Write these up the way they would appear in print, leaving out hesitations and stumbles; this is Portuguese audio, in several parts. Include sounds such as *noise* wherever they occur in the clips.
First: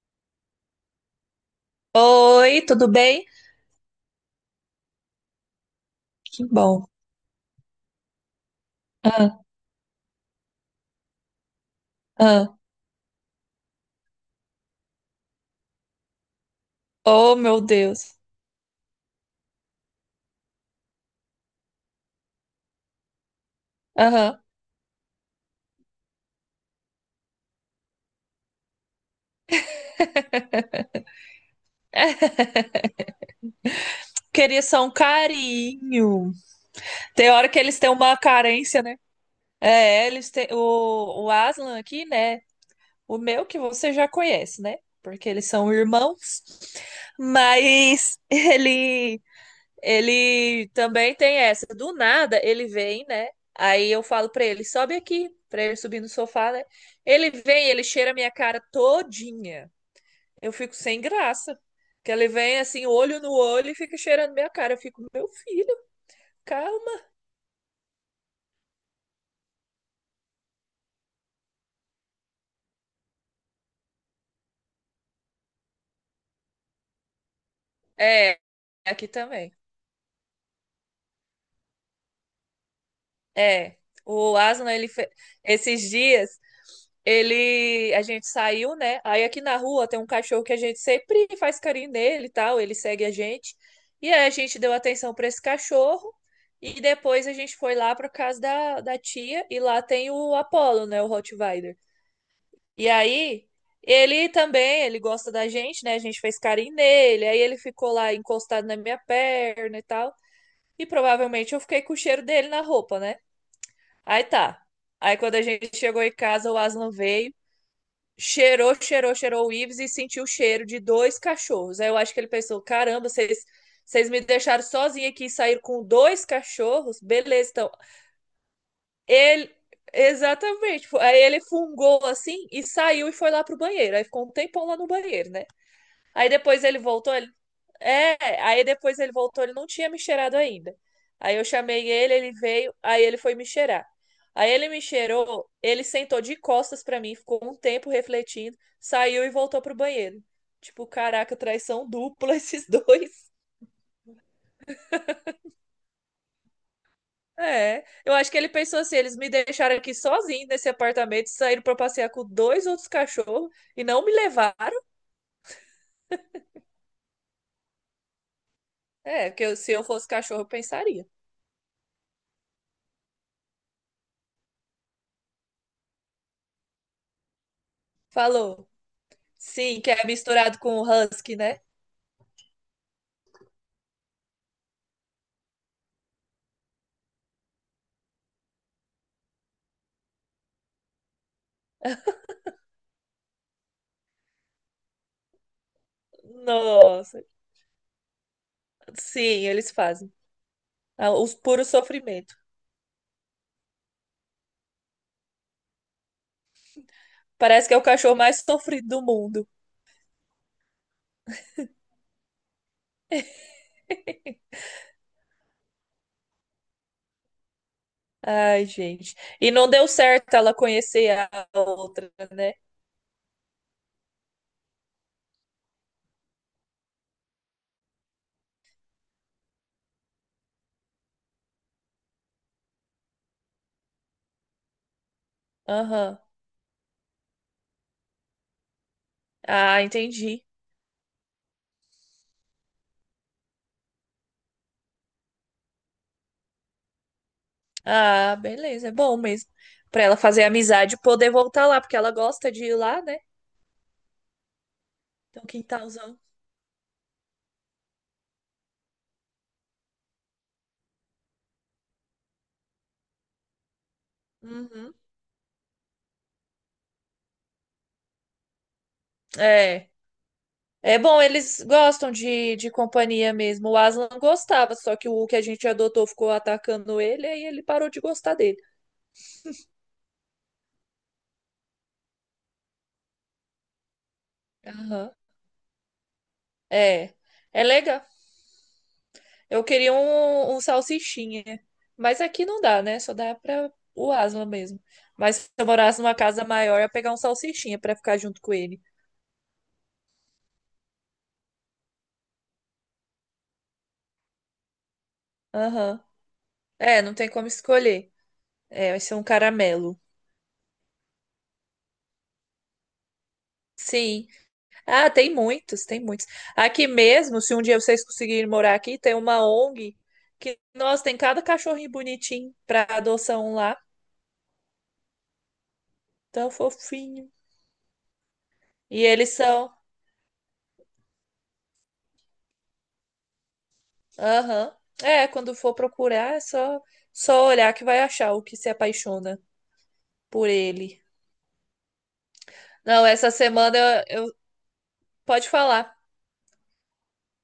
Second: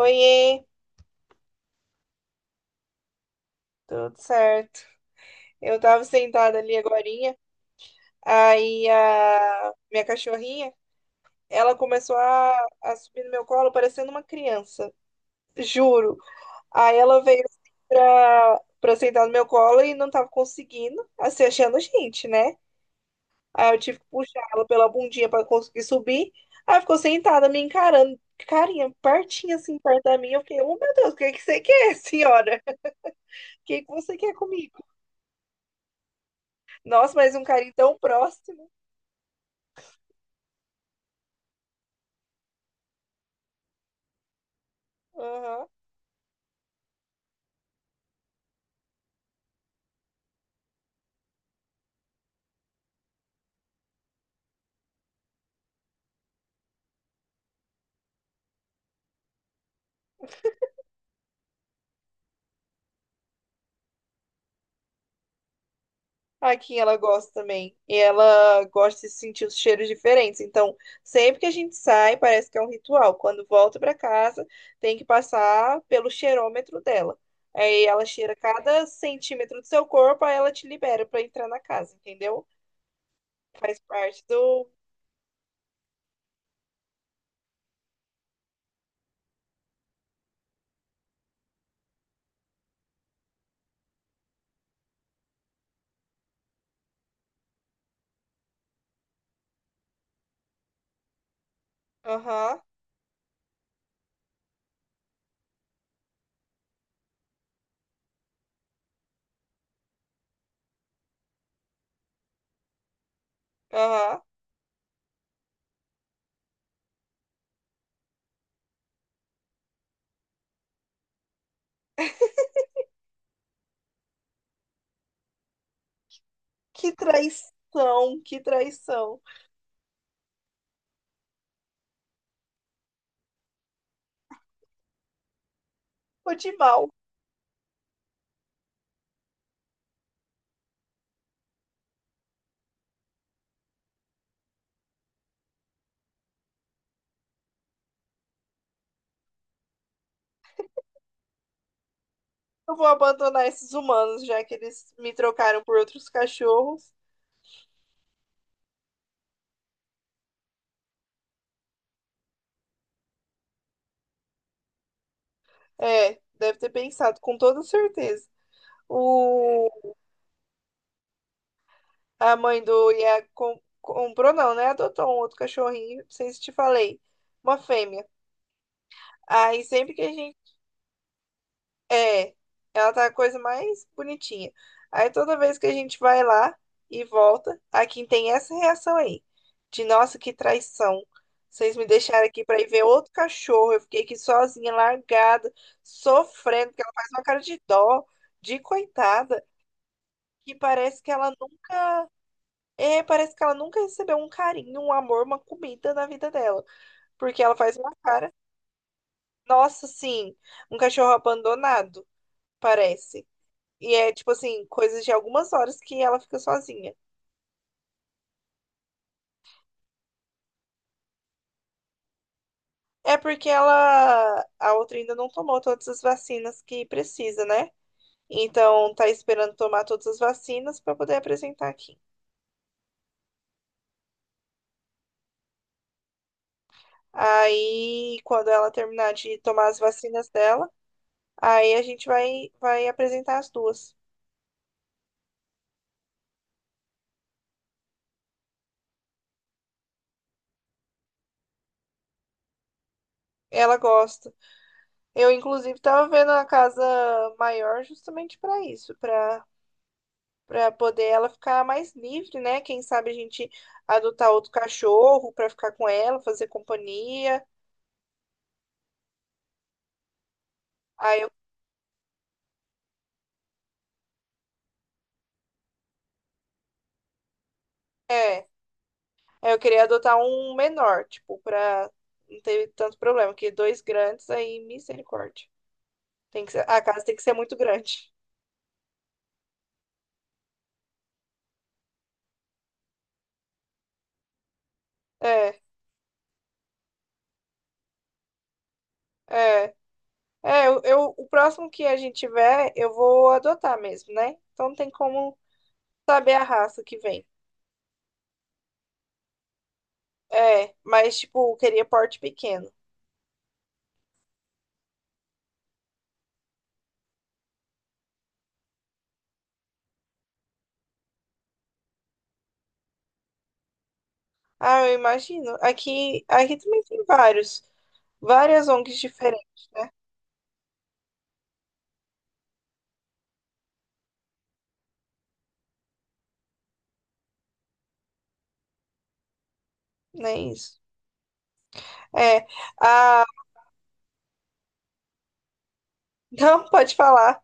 Oiê, Oi, tudo bem? tudo certo? Eu tava Que sentada ali bom. agorinha, aí Ah, a minha cachorrinha, ela começou a, ah. a subir no meu colo parecendo uma criança, juro. Aí ela Oh, veio assim meu Deus. pra sentar no meu colo e não tava conseguindo, assim, achando gente, né? Aí eu tive que Aham. puxar ela pela bundinha pra conseguir subir, aí ficou sentada me encarando, carinha, pertinho assim, perto da minha, eu fiquei, oh meu Deus, o que que você quer, *laughs* *laughs* senhora? O que que você quer Queria comigo? só um carinho. Nossa, Tem mas um hora que carinho eles têm tão uma próximo. carência, né? É, eles têm o Aslan aqui, né? O meu que você já conhece, né? Porque eles Aham. são irmãos. Mas *laughs* ele também tem essa. Do nada ele vem, né? Aí eu falo pra ele, sobe aqui, pra ele subir no sofá, né? Ele vem, ele cheira a minha cara todinha. Eu fico sem graça. Que ele vem assim, olho no olho e fica cheirando minha cara. Eu fico, meu filho, A Kim, ela calma. gosta também. E ela gosta de sentir os cheiros diferentes. Então, sempre que a gente sai, parece que é um ritual. Quando volta para casa, tem que passar pelo cheirômetro dela. Aí ela cheira É, cada aqui também. centímetro do seu corpo, aí ela te libera para entrar na casa, entendeu? É. Faz parte O do. Aslan, esses dias, ele a gente saiu, né? Aí aqui na rua tem um cachorro que a gente sempre faz carinho nele e tal, ele segue a gente. E aí a gente deu atenção para esse cachorro e depois a gente foi lá para casa da tia e lá tem o Apollo, né, o Rottweiler. Aham, E aí, ele também, ele gosta da gente, né? A gente fez carinho nele, aí ele ficou lá encostado na minha perna e tal. E provavelmente eu fiquei com o cheiro dele na roupa, né? aham. Aí tá. Aí quando a gente chegou em casa, o Aslan veio, cheirou, cheirou, cheirou o Ives e sentiu o cheiro de dois cachorros. Aí eu acho que ele pensou: caramba, vocês. Vocês me deixaram sozinha aqui e saíram com dois Que cachorros? Beleza, então traição, que traição. ele, exatamente. Tipo, aí ele fungou assim e saiu e foi lá pro banheiro. Aí ficou um tempão lá no banheiro, né? Aí Tô de depois ele mal. voltou, ele, é, aí depois ele voltou, ele não tinha me cheirado ainda. Aí eu chamei ele, ele veio, aí ele foi me cheirar. Aí ele me cheirou, ele sentou de costas pra mim, ficou um tempo refletindo, saiu e voltou pro banheiro. Tipo, caraca, traição dupla *laughs* esses Eu vou dois. abandonar esses humanos, já que eles me trocaram por outros cachorros. É, eu acho que ele pensou assim, eles me deixaram aqui sozinho nesse apartamento, saíram para passear com dois outros cachorros e não me levaram. É, deve ter pensado, com toda certeza. É, porque O, se eu fosse cachorro, eu pensaria. a mãe do Iago com- comprou, não, né? Adotou um outro cachorrinho, não sei se te falei. Uma fêmea. Falou. Aí Sim, que sempre que é a gente. misturado com o husky, né? É, ela tá a coisa mais bonitinha. Aí toda vez que a gente vai lá e volta, a Kim tem essa reação aí. De nossa, que traição. Vocês me deixaram aqui pra ir ver outro cachorro. Eu fiquei aqui sozinha, largada, sofrendo, porque ela faz Nossa. uma cara de dó, de coitada. Sim, eles fazem. Que parece que Ah, ela os puro nunca. sofrimento. É, parece que ela nunca recebeu um carinho, um amor, uma comida na vida dela. Porque ela Parece que é faz o uma cachorro cara. mais sofrido do mundo. Nossa, sim, um cachorro abandonado, parece. E é tipo assim, coisas de algumas horas que ela fica sozinha. Ai, gente. E não deu certo ela conhecer a outra, né? É porque ela, a outra ainda não tomou todas as vacinas que precisa, né? Então tá esperando tomar todas as vacinas pra poder apresentar aqui. Aham. Aí, quando ela terminar de tomar as Ah, vacinas entendi. dela, aí a gente vai apresentar as duas. Ah, beleza, é bom mesmo. Pra ela fazer amizade e poder voltar lá, porque ela gosta de ir lá, né? Ela gosta. Eu, Então, inclusive, tava quintalzão. vendo a casa maior justamente para isso, para poder ela ficar mais livre, né? Quem sabe a gente adotar outro Uhum. cachorro para ficar com ela, fazer companhia. É. É Aí bom, eu, eles gostam de companhia mesmo. O Aslan gostava, só que o que a gente adotou ficou atacando ele, aí ele parou de gostar é, dele. aí eu queria adotar um menor, tipo, para não ter tanto problema, porque dois grandes aí, Aham. misericórdia. Tem que ser- a casa É. tem que ser muito É legal. grande. Eu queria um salsichinha, mas aqui não dá, né? Só dá pra o Aslan mesmo. Mas se É, eu morasse numa casa maior, eu ia pegar um salsichinha pra ficar junto com ele. é. É, o próximo que a gente tiver, eu vou adotar mesmo, né? Então não tem como Aham. saber a raça que É, não vem. tem como escolher. É, vai ser um caramelo. É, mas tipo, queria porte pequeno. Sim. Ah, tem muitos, tem muitos. Aqui mesmo, se um dia vocês conseguirem morar aqui, tem uma ONG que, nossa, tem cada cachorrinho bonitinho pra adoção lá. Ah, eu imagino. Aqui, Tão aqui também tem fofinho. vários, várias ONGs E eles diferentes, são. né? Aham. É, quando for procurar, só olhar que vai achar o que se apaixona por Nem isso. ele. É, Não, ah, essa semana eu, eu- pode falar. *laughs* não, pode falar.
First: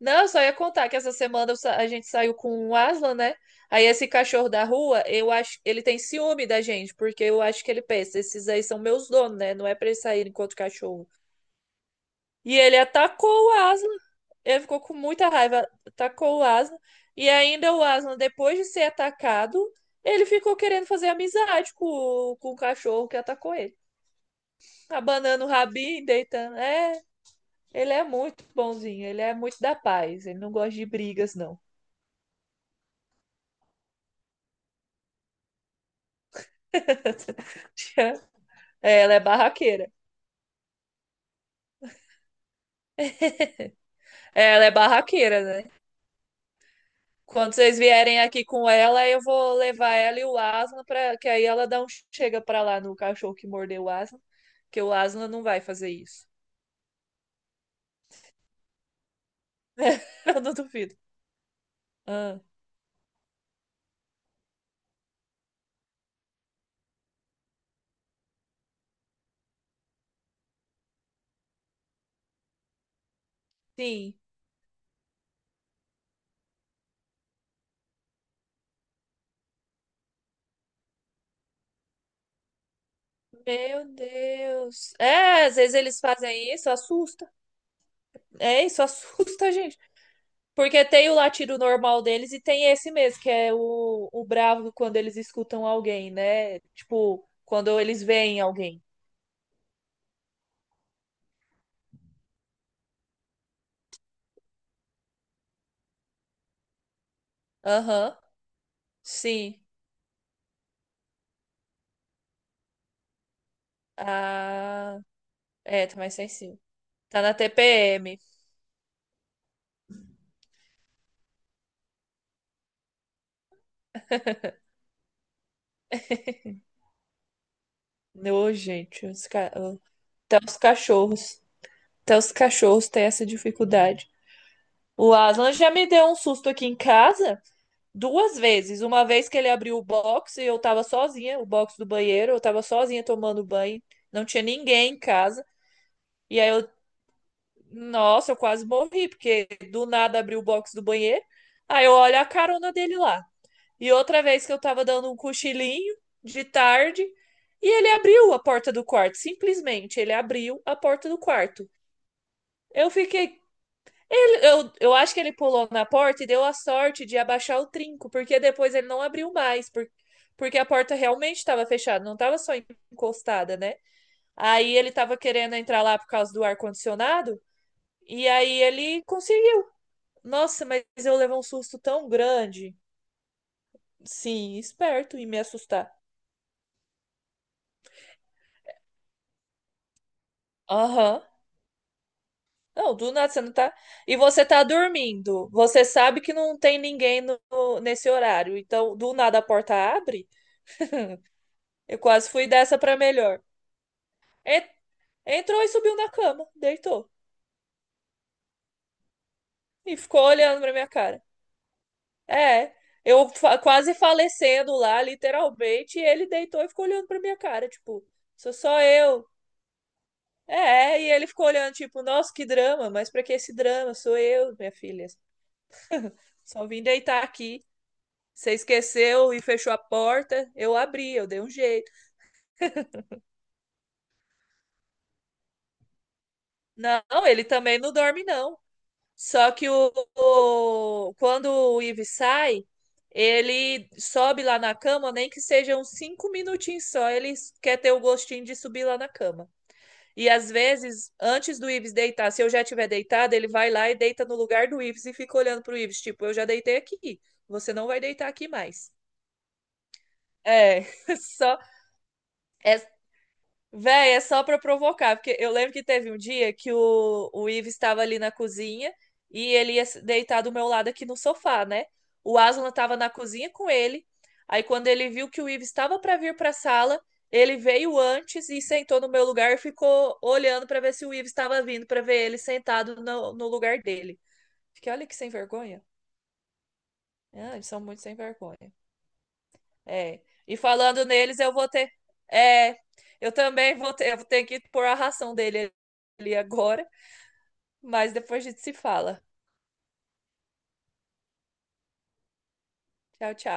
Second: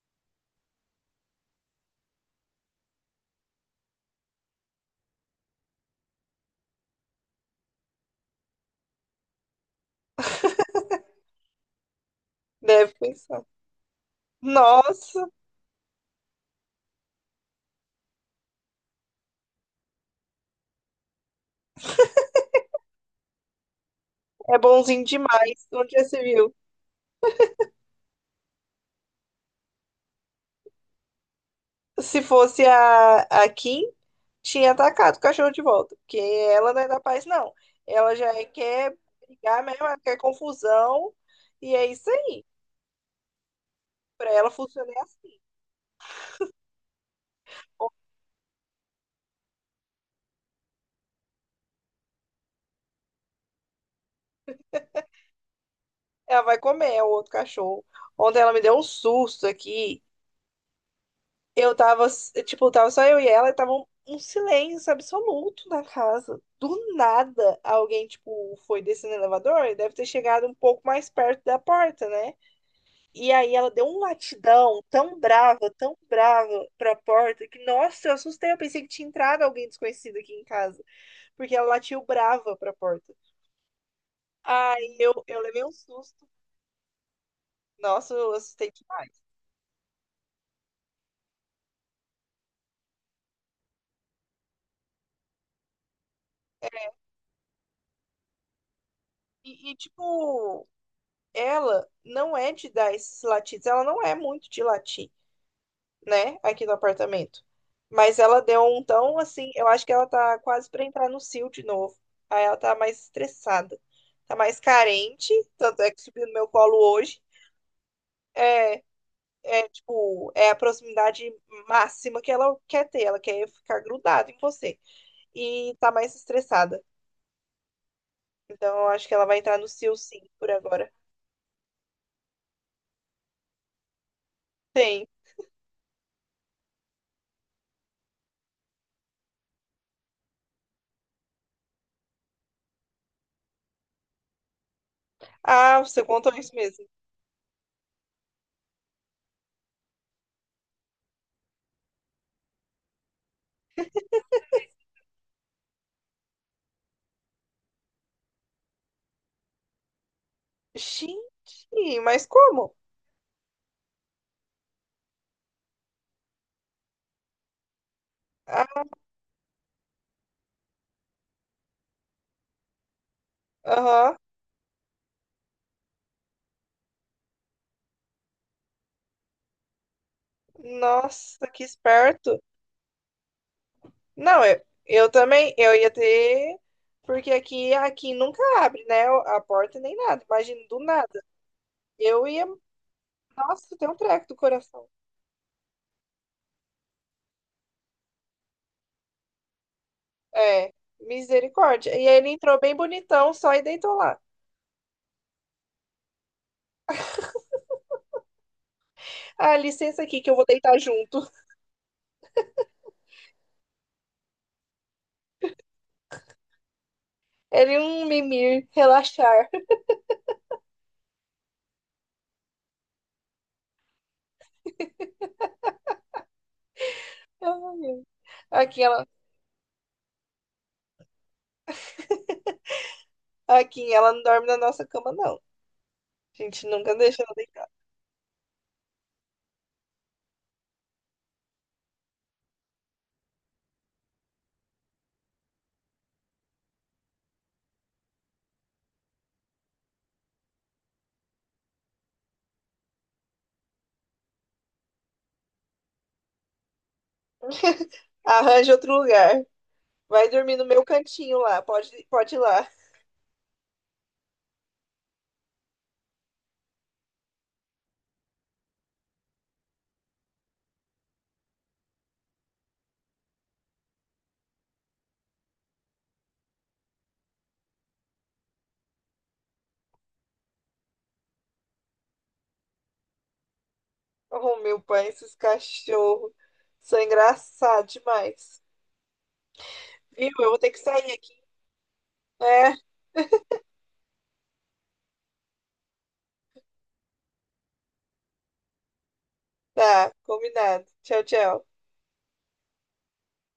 Não, eu só ia contar que essa semana a gente saiu com o Aslan, né? Aí esse cachorro da rua, eu acho, ele tem ciúme da gente, porque eu acho que ele pensa, esses aí são meus donos, né? Não é pra eles saírem enquanto *laughs* cachorro. E ele Deve atacou pensar. o Aslan. Ele ficou com Nossa, muita raiva, atacou o Aslan. E ainda o Aslan, depois de ser atacado, ele ficou querendo fazer amizade com o cachorro que atacou ele. é bonzinho Abanando o demais. Onde já rabinho, se viu? deitando. É, ele é muito bonzinho, ele é muito da paz, ele não gosta de brigas, não. Se fosse a Kim, tinha atacado o cachorro de volta. Porque ela não é da paz, não. Ela já é- *laughs* quer É, ela é brigar mesmo, barraqueira. ela quer confusão. E é isso aí. Pra ela É, ela é funciona é assim. barraqueira, né? Quando vocês vierem aqui com ela, eu vou levar ela e o Aslan para que aí ela dá um chega pra lá no cachorro que mordeu o Aslan, que o Aslan não vai fazer isso. Ela vai comer, é o outro cachorro. Ontem ela me deu um susto aqui. *laughs* Eu não duvido. Eu tava, Ah, tipo, tava só eu e ela, e tava um silêncio absoluto na casa. Do nada, alguém, tipo, foi descendo o elevador e deve ter chegado um pouco mais perto da porta, né? E aí ela deu um sim. latidão tão brava pra porta que, nossa, eu assustei. Eu pensei que tinha entrado alguém desconhecido aqui em casa, porque ela latiu brava pra porta. Meu Deus. Aí eu É, às levei um vezes eles susto. fazem isso, assusta. Nossa, eu É, assustei isso demais. assusta, *laughs* gente. Porque tem o latido normal deles e tem esse mesmo, que é o bravo quando eles escutam alguém, né? Tipo, quando eles veem alguém. Tipo, ela não é de dar esses latidos, ela não é muito de latir, né, aqui no apartamento. Aham. Mas ela deu um tão assim, Sim. eu acho que ela tá quase pra entrar no cio de novo. Aí ela tá mais estressada, tá mais Ah, carente, tanto é, é tá que mais subiu no meu sensível. colo hoje. Tá na TPM. É, é tipo, é a proximidade máxima que ela quer ter, ela quer ficar grudada em você. E tá mais estressada. Ô, Então eu gente, acho que ela vai entrar no cio sim até por os agora. cachorros. Até os cachorros têm essa dificuldade. Tem. O Aslan já me deu um susto aqui em casa duas vezes. Uma vez que ele abriu o box e eu tava sozinha, o box do banheiro, eu tava sozinha tomando banho, não tinha ninguém em casa. Ah, você contou E aí isso eu, mesmo. nossa, eu quase morri, porque do nada abriu o box do banheiro. Aí eu olho a carona dele lá. E outra vez que eu tava dando um cochilinho de tarde, e ele abriu a porta do quarto, simplesmente ele abriu a porta do quarto. Gente, mas como? Eu fiquei. Eu acho que ele pulou na porta e deu a sorte de abaixar o trinco, porque depois Ah, ele não abriu mais, porque a porta realmente estava fechada, não estava só encostada, né? aham. Aí ele estava querendo entrar lá por causa do ar-condicionado, e aí ele conseguiu. Nossa, mas eu levei um Nossa, que susto tão esperto. grande. Não, Sim, eu esperto em me também, eu ia assustar. ter, porque aqui nunca abre, né? A porta nem nada. Imagina, do Aham. nada. Eu ia, Não, do nada você não tá. nossa, tem um E treco do você tá coração. dormindo. Você sabe que não tem ninguém nesse horário. Então, do nada a porta abre. É, misericórdia. Eu E aí ele quase fui entrou bem dessa pra bonitão, melhor. só e deitou lá. En- Entrou e subiu na cama, deitou. Ah, E licença aqui ficou que eu vou olhando pra deitar minha junto. cara. É, eu quase falecendo lá, literalmente. E ele deitou e ficou olhando pra minha cara. Ele, Tipo, um sou mimir, só eu. relaxar. *laughs* É, e ele ficou olhando, tipo, nossa, que drama. Mas pra que esse drama? Sou eu, minha filha. Só vim deitar Ai, aqui. ai. Você Aqui ela, esqueceu e fechou a porta. Eu abri, eu dei um jeito. *laughs* aqui ela não dorme na nossa cama, não. A gente nunca Não, deixa ela ele deitar. também não dorme, não. Só que quando o Ives sai, ele sobe lá na cama, nem que seja uns cinco minutinhos só. Ele quer ter o gostinho de subir lá na cama. E às vezes, antes do Ives deitar, se eu já tiver deitado, ele vai lá e deita no lugar do Ives e fica olhando pro Ives, tipo, eu já deitei aqui. Você não vai *laughs* deitar aqui Arranja mais. outro lugar. Vai dormir no meu É, *laughs* cantinho só lá. Pode ir lá. é véi, é só pra provocar, porque eu lembro que teve um dia que o Ives estava ali na cozinha e ele ia se deitar do meu lado aqui no sofá, né? O Aslan tava na cozinha com ele. Aí quando ele viu que o Ives estava pra vir pra sala, ele veio antes e sentou no meu lugar e ficou olhando pra ver se o Ives estava vindo, pra ver ele sentado no lugar dele. Oh, meu Fiquei, olha pai, que sem esses vergonha. cachorros são Ah, eles são engraçados muito sem demais. vergonha. É. Viu? Eu E vou ter que falando sair aqui. neles, eu vou ter. É, É, eu também vou ter, eu vou ter que pôr a ração dele ali agora, mas depois a gente se fala. tá, combinado. Tchau, tchau. Tchau, tchau.